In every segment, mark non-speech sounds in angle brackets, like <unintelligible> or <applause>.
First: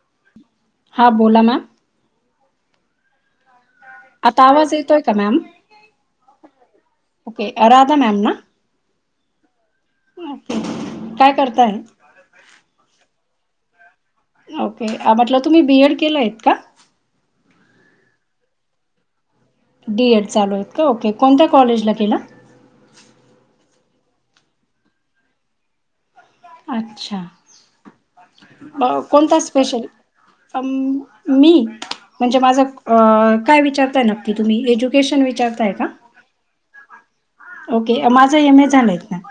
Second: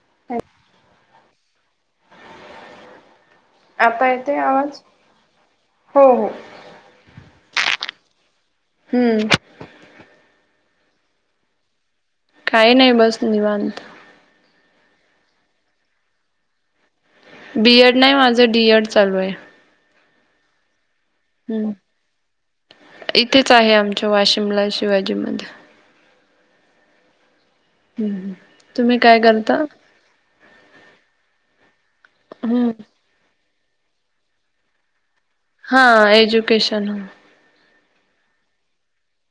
<unintelligible> हां बोला मॅम आता आवाज येतोय का मॅम? हो हो. ओके राधा मॅम ना? हम्म. काय करताय? काय नाही बस निवांत. ओके, म्हटलं तुम्ही बीएड केलंयत का? बी एड नाही माझं, डी एड चालू आहे डी एड चालू आहेत का ओके, कोणत्या हम्म कॉलेजला केला? इथेच आहे आमच्या वाशिमला शिवाजीमध्ये. अच्छा, तुम्ही म काय कोणता करता? स्पेशल ये? अं मी म्हणजे माझं हम्म अं काय विचारताय नक्की तुम्ही? एज्युकेशन विचारता हा, एज्युकेशन? ओके माझा एम ए झालंय ना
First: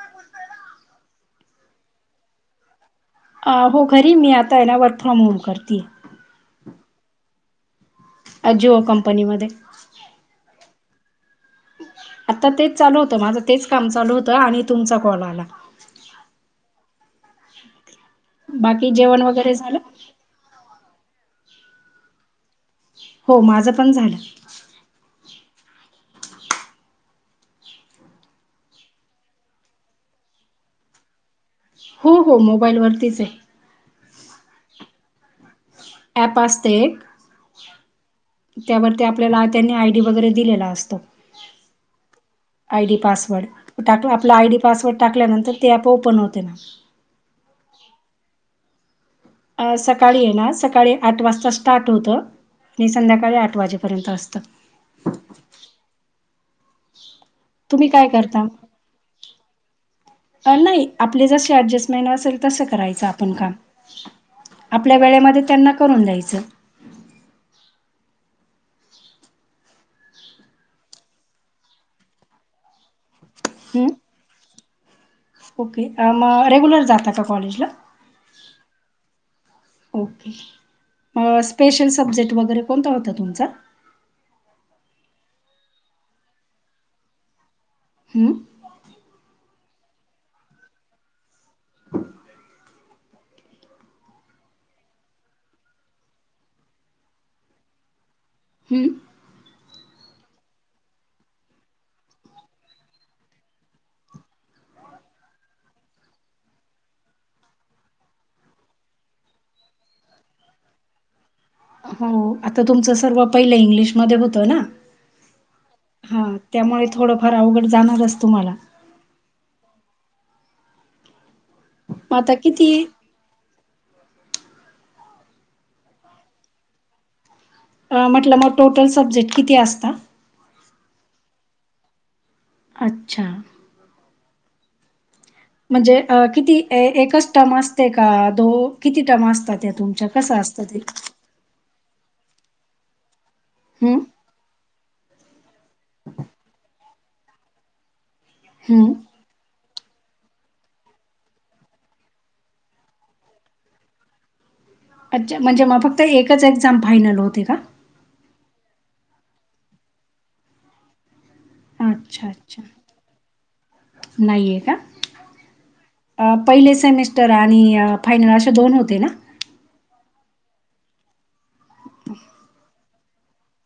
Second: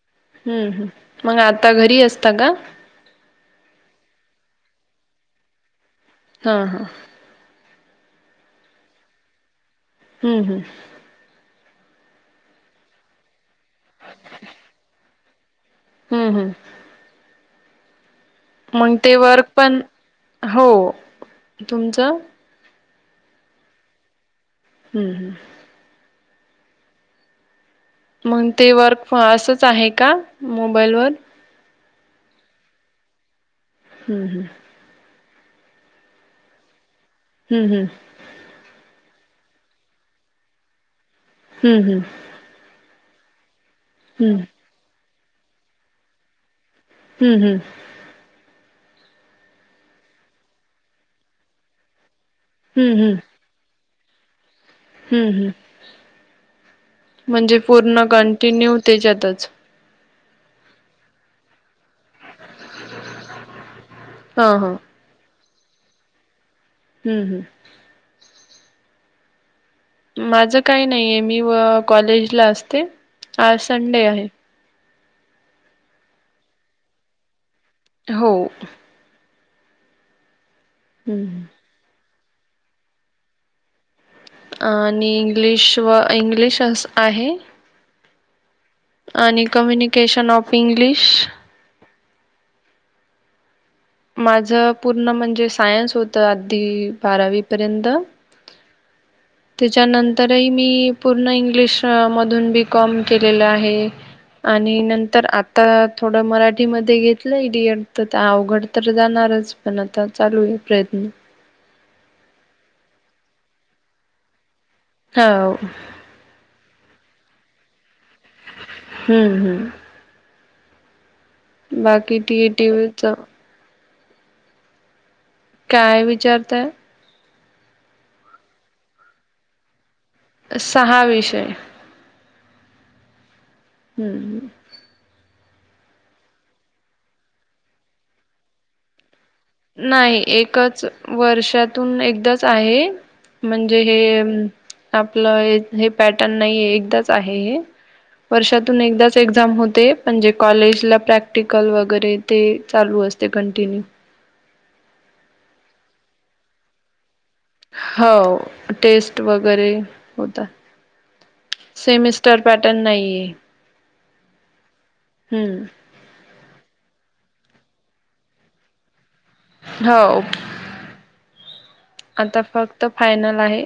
हम्म -हम्म मग आता घरी असता का? अ हो घरी मी आता आहे ना वर्क फ्रॉम होम करती ये. - हा -हा. अजिओ कंपनीमध्ये हम्म -हम्म. आता तेच चालू होतं माझं तेच काम चालू होतं, आणि तुमचा कॉल आला. हम्म -हम्म, बाकी मग ते जेवण वर्क वगैरे झालं? पण हो तुमचं हो माझं पण झालं. हम्म- हम्म. मंग ते वर्क फॉ असच आहे का मोबाईल वर? हो, हो मोबाईल वरतीच ये. हं, हं. ॲप असतंय एक हम्म -हम्म, त्यावरती आपल्याला त्यांनी आयडी वगैरे दिलेला असतो. हम्म -हम्म, आयडी पासवर्ड, तो टाकु आपला हम्म आयडी पासवर्ड टाकल्यानंतर ते ॲप ओपन होतंय ना. हम्म- हम्म, अ सकाळी ये ना सकाळी आठ वाजता स्टार्ट होतं, आणि हम्म हम्म संध्याकाळी आठ वाजे पर्यंत असथ. हम्म -हम्म, म्हणजे तुम्ही पूर्ण काय करता? कंटिन्यू त्याच्यातच. अ नाही आपली जशी ऍडजस्टमेंट असेल, तसं करायचं आपण काम. हा हा आपल्या वेळेमध्ये त्यांना करून द्यायचं. हम्म- हम्म, माझं काही नाही, ये मी व कॉलेज ला असते, आज हं? संडे आहे. ओके अ म रेग्युलर जाता का कॉलेजला? हो, ओके, हम्म. मं स्पेशल सब्जेक्ट वगैरे कोणता होता तुमचा? आणि इंग्लिश व इंग्लिशस् आहे. हं, आणि कम्युनिकेशन ऑफ इंग्लिश माझं पूर्ण म्हणजे सायन्स होतं, आधी बारावी पर्यंत. हम्म, त्याच्यानंतर ही मी पूर्ण इंग्लिश मधून बी. कॉम केलेलं आहे. आणि नंतर आत्ता थोडं मराठीमध्ये घेतलंय डि एड तर ते अवघड तर जाणारच पण आता चालूये प्रयत्न. हो, आता तुमचं सर्व पहिल इंग्लिश मध्ये होतं ना. हो. हा, त्यामुळे थोडंफार अवघड जाणारच तुम्हाला. हम्म- हम्म, मग बाकी आता टी ये टी किती व्ही च काय विचारताय? अ म्हटलं म टोटल सब्जेक्ट किती असता? सहा विषय. अच्छा, हं म्, म्हणजे अ किती ए, एकच टम असते का, दो किती टम असतात? त्या तुमच्या? नाही कसं असतं ते? एकच वर्षात तुन एकदाच आहे, म्हणजे हं, हे आपलं एक हे पॅटर्न नाहीे एकदाच आहे हे, वर्षातून हं. एकदाच चं एक्झाम होते, म्हणजे कॉलेजला प्रॅक्टिकल वगैरे ते चालू असतंय कंटिन्यू. अच्छा म्हणजे म फक्त एकच एक्झाम फायनल होते का? हो, टेस्ट वगैरे होतात. अच्छा, सेमिस्टर अच्छा. पॅटर्न नाहीये हे, नाहीये का? हम्म. अ पहिले सेमिस्टर आणि फायनल अशे दोन होते ना? हो, आता फक्त फायनल आहे.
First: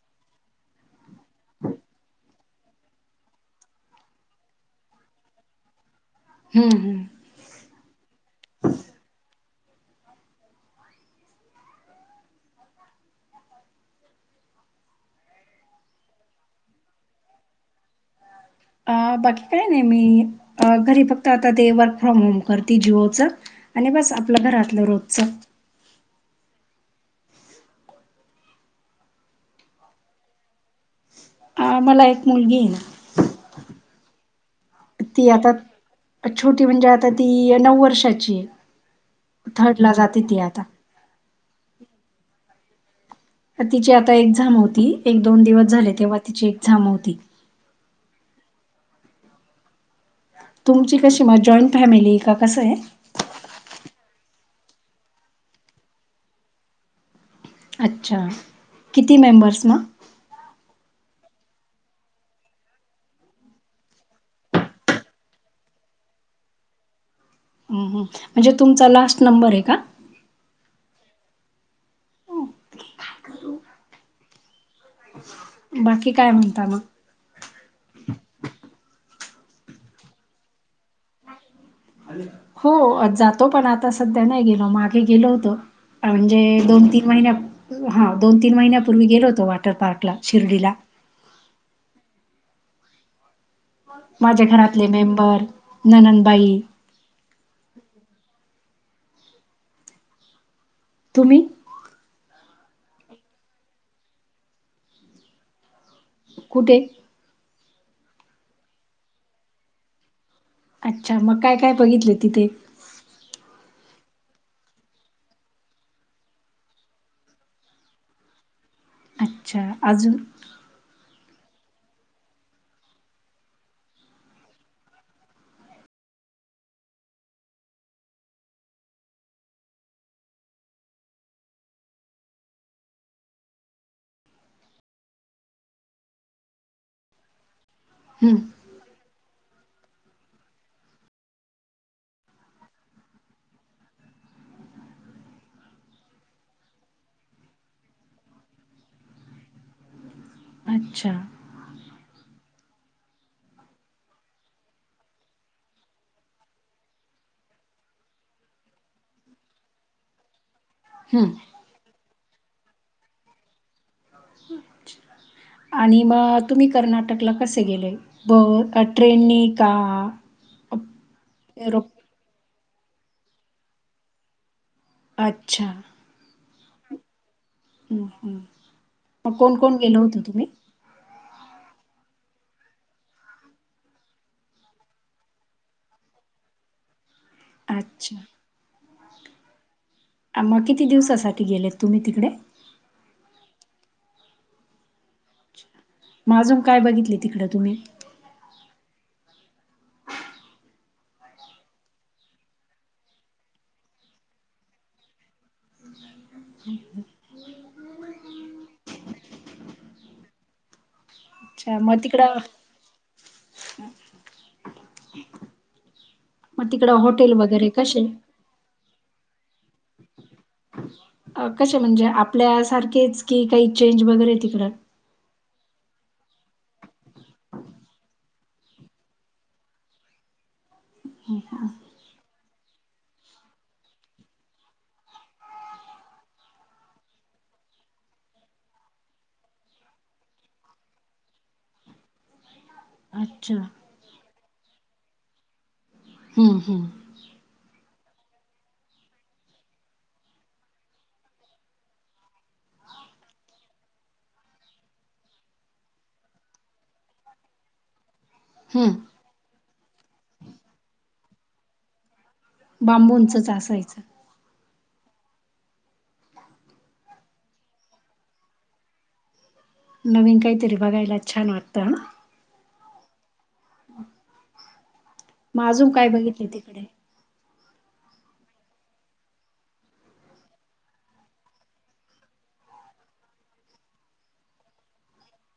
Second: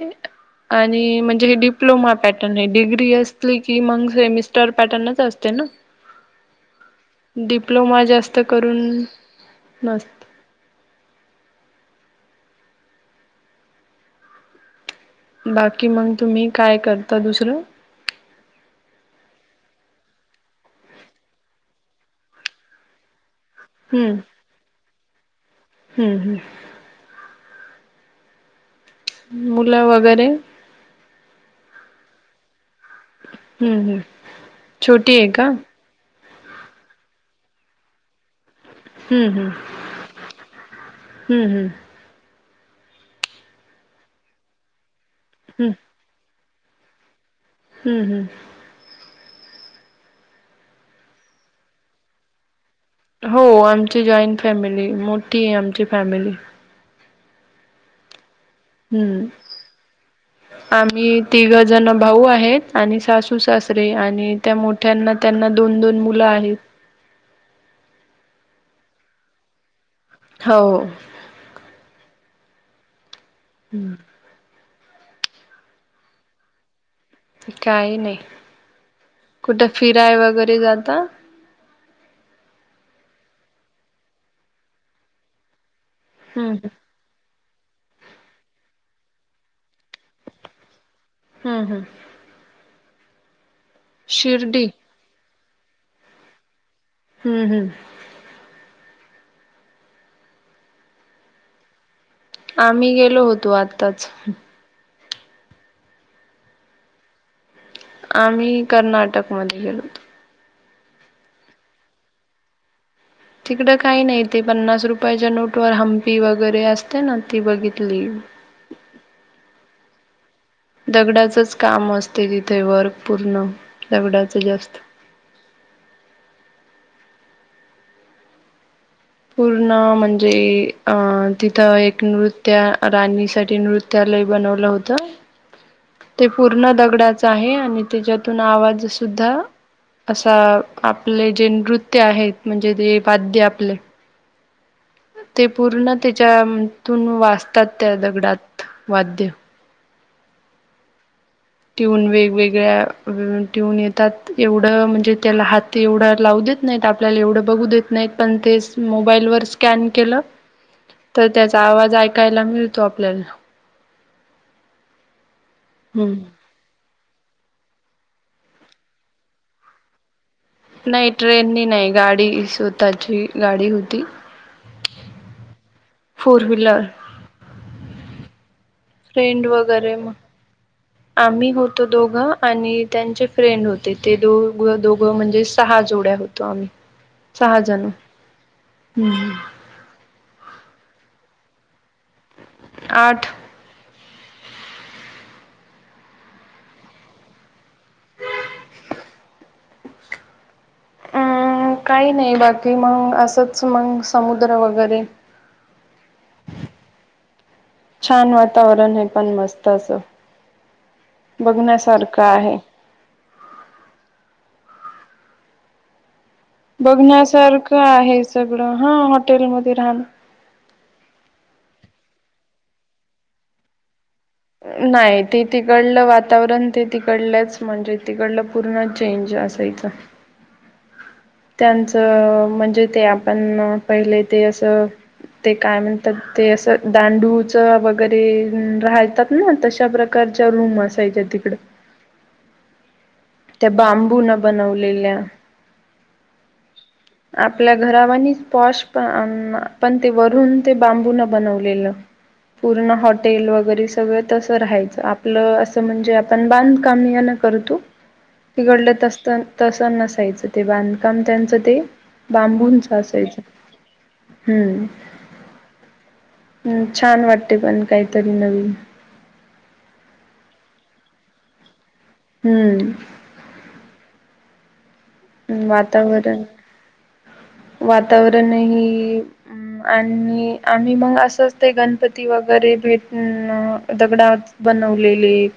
आणि म्हणजे हे डिप्लोमा पॅटर्न ये, डिग्री असली की मगं सेमिस्टर पॅटर्नच असते ना. हम्म -हम्म, डिप्लोमा जास्त करून नस बाकी मंग तुम्ही काय करता दुसरं? अ बाकी काय नाही मी घरी फक्त आता ते वर्क फ्रॉम होम करते अ जी ओ चं. आणि बस आपल्या घरातलं रोजचं. हम्म -हम्म., मुलं वगैरे, मला एक मुलगी ये हम्म -हम् छोटी ती ये का? आता छोटी म्हणजे आता ती नऊ वर्षाची ये. हम्-हम्म हम्म, हम्म हम्म हम्म. त तिची आता एक झांम होती, एक- दोन दिवस हम्म झाले तेव्हा तिची एक्झाम होती. हम्म -हम्म. ह, तुमची कशी म जॉईंट फॅमिली ये का भभभ कसं ये? हो, आमची जॉईंट फॅमिली मोठी आहे, आमची फॅमिली अच्छा, हम्म, ह. <inaudible> आम्ही तिघ जण भाऊ आहेत, आणि सासू सासरे आणि त्या मोठ्या त्यांना- त्यांना दोन दोन मुलं आहेत. हौ, हं म्हणजे तुमचा लास्ट नंबर हे का? हो., हम्म, बाकी काय म्हणता मग? काही नाही कुठे फिराय वगैरे जाता? हो जातो पण आता सध्या नाही गेलो, मागे गेलो होतो म्हणजे हम्म दोन, तीन महिन्या हा दोन तीन महिन्यापूर्वी गेलो होतो वॉटर पार्कला शिर्डीला हम्म हम्म माझ्या शिर्डी घरातले मेंबर, नननबाई हम्म हम्म तुम्ही? आम्ही गेलो होतो आत्ताच कुठे? आम्ही कर्नाटकमध्ये गेलो होतो. अच्छा! मग काय काय बघितलं तिथे? तिकडं काही नाही ते पन्नास रुपयाच्या नोट व हंपी वगैरे असते ना ती बघितली. अच्छा! अजून? दगडाचच काम असते तिथे वर्क पूर्ण दगडाचं जास्त पूर्ण म्हणजे अ तिथं एक नृत्य राणीसाठी नृत्य त्यालाही बनवलं होतं. <inaudible> ते पूर्ण दगडाच आहे आणि हं. त्याच्यातून आवाज सुद्धा असा आपले जे नृत्य आहेत, म्हणजे जे वाद्य आपले ते पूर्ण ते त्याच्यातून वाजतात त्या दगडात वाद्य अच्छा! ट्यून वेगवेगळ्या ट्यून येतात एवढं म्हणजे त्याला हात ते एवढं लावू देत नाहीत आपल्याला एवढं बघू देत नाहीत पण ते मोबाईलवर स्कॅन केलं <inaudible> तर त्याचा आवाज ऐकायला मिळतो आपल्याला. आणि मग हम्म तुम्ही कर्नाटकला कसे गेले? ब ट्रेननी का? अप नाही ट्रेननी एरोप नाही गाडी, स्वतःची गाडी होती. अच्छा! फोर व्हीलर हम्म हम्म मग फ्रेंड कोण कोण वगैरे गेल मग होतं तुम्ही? आम्ही होतो दोघं, आणि त्यांचे फ्रेंड होते, ते दोघ दोघं म्हणजे सहा जोड्या होतो, आम्ही. <inaudible> सहाजन अच्छा. हम्म अं मग किती दिवसासाठी गेले तुम्ही तिकडे? आठ म अजून काय बघितले तिकडं तुम्ही? अ काही नाही बाकी मंग असंच मंग समुद्र वगैरे छान वातावरण आहे, पण मस्त अस अच्छा मग बघण्यासारक तिकडं आहे. मग तिकडं हॉटेल वगैरे बघण्यासारखं कसे? आहे सगळं हा, हॉटेलमध्ये राहण कसे म्हणजे आपल्यासारखेच की, काही चेंज वगैरे तिकडं? नाही ते तिकडलं वातावरण, ते तिकडलंच म्हणजे तिकडलं पूर्ण चेंज असायचं. हा. त्यांचं म्हणजे ते आपण पहिले ते असं ते काय म्हणतात ते असं, दांडूच वगैरे राहतात ना, तशा प्रकार करच्या रूम असायच्या तिकड. अच्छा त्या बांबून बनवलेल्या. हम्म हम्म आपल्या घरावानीच पॉश अन पण ते वरून ते बांबूनून बनवलेलं. पूर्ण हॉटेल वगैरे सगळं तस राहायचं, आपलं असं म्हणजे आपण बांधकाम या न कर तू तिकडं हम्म. तस तस नसायचं ते, बांधकाम त्यांच ते बांबूंच असायचं. बांबूंचच असायचं. हम्म, छान वाटते पण काहीतरी नवीन. नवीन काहीतरी बघायला, छान वाटतं अ हम्म मग अजून काय बघितले तिकडे? वातावरण न ही हम्म आणि आम्ही मंग असंच ते गणपती वगैरे भेटणं दगडात बनवलेले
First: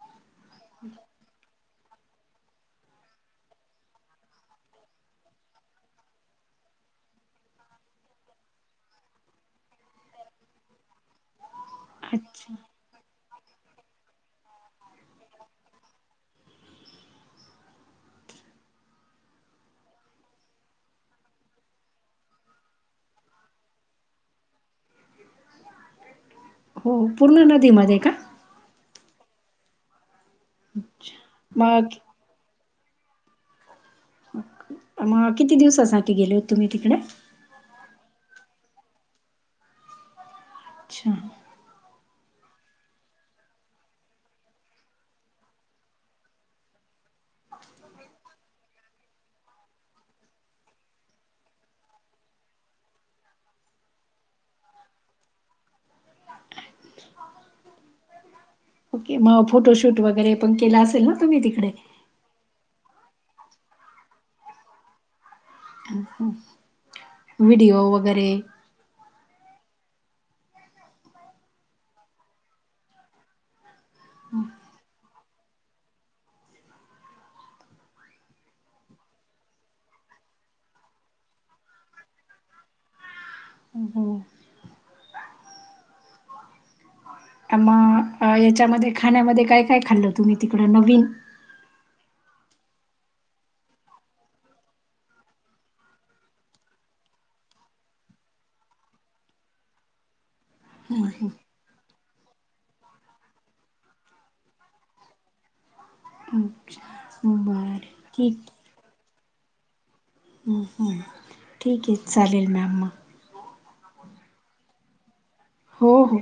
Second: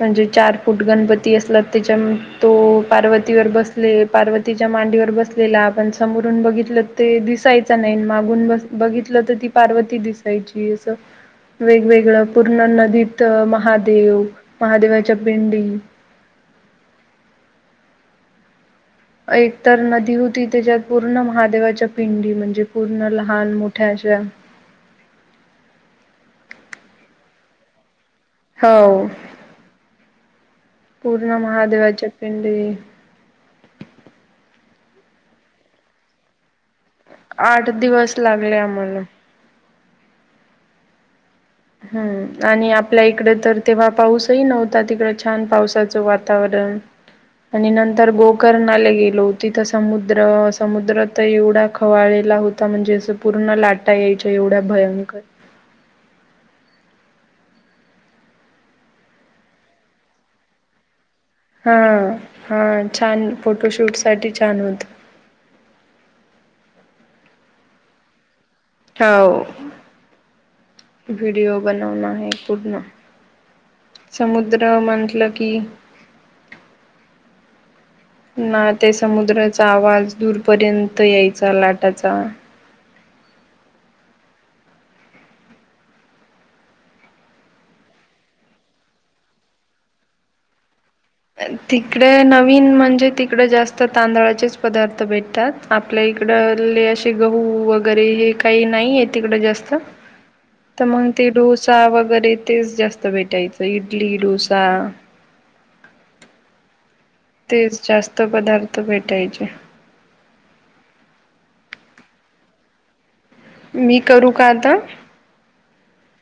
म्हणजे चार फूट गणपती असला त्याच्या तो पार्वतीवर बसले, पार्वतीच्या मांडीवर बसलेला पण समोर बघितलं ते दिसायच नाही, मागून बघितलं तर, ती पार्वती दिसायची असं <inaudible> वेगवेगळं अच्छा. पूर्ण नदीत महादेव महादेवाच्या पिंडी एक तर नदी होती. त्याच्यात पूर्ण महादेवाच्या पिंडी, म्हणजे पूर्ण लहान मोठ्या अशा हो, पूर्ण नदीमध्ये का? हाव पूर्ण मग महादेवाच्या पिंडी. मग किती दिवसासाठी गेले होते तुम्ही तिकडे? आठ दिवस लागले आम्हाला. अच्छा हम्म आणि आपल्या इकड तर, तेव्हा पाऊसही नव्हता तिकडं छान पावसाचं वातावरण आणि नंतर गोकरणाला गेलो तिथं समुद्र, समुद्र तर एवढा खवाळलेला होत ता म्हणजे असं पूर्ण लाटा यायच्या एवढ्या भयंकर. ओके मग फोटोशूट वगैरे पण केला असेल ना? तुम्ही तिकडे? हा हा छान फोटोशूट साठी छान होत. हम्म व्हिडिओ वगैरे हाव व्हिडिओ बनवन हे पूर्ण. समुद्र म्हटलं की <inaudible> ना ते समुद्राचा आवाज दूरपर्यंत यायचा लाटाचा. हम्म आम्हा अ याच्यामध्ये खाण्यामध्ये काय काय खाल्लं तुम्ही तिकड? नवीन तिकड नवीन म्हणजे तिकडे जास्त तांदळाचेच पदार्थ भेटतात. आपल्या इकड ले असे गहू वगैरे हे काही नाहीय तिकडं जास्त. त मग ते हम्म डोसा वगैरे तेच जास्त भेटायचं इडली, डोसा. अच्छा! तेच जास्त पदार्थ भेटायचे. हम्म हम्म ठीक आहे, चालेल मॅम मग. मी करू का आता? हो हो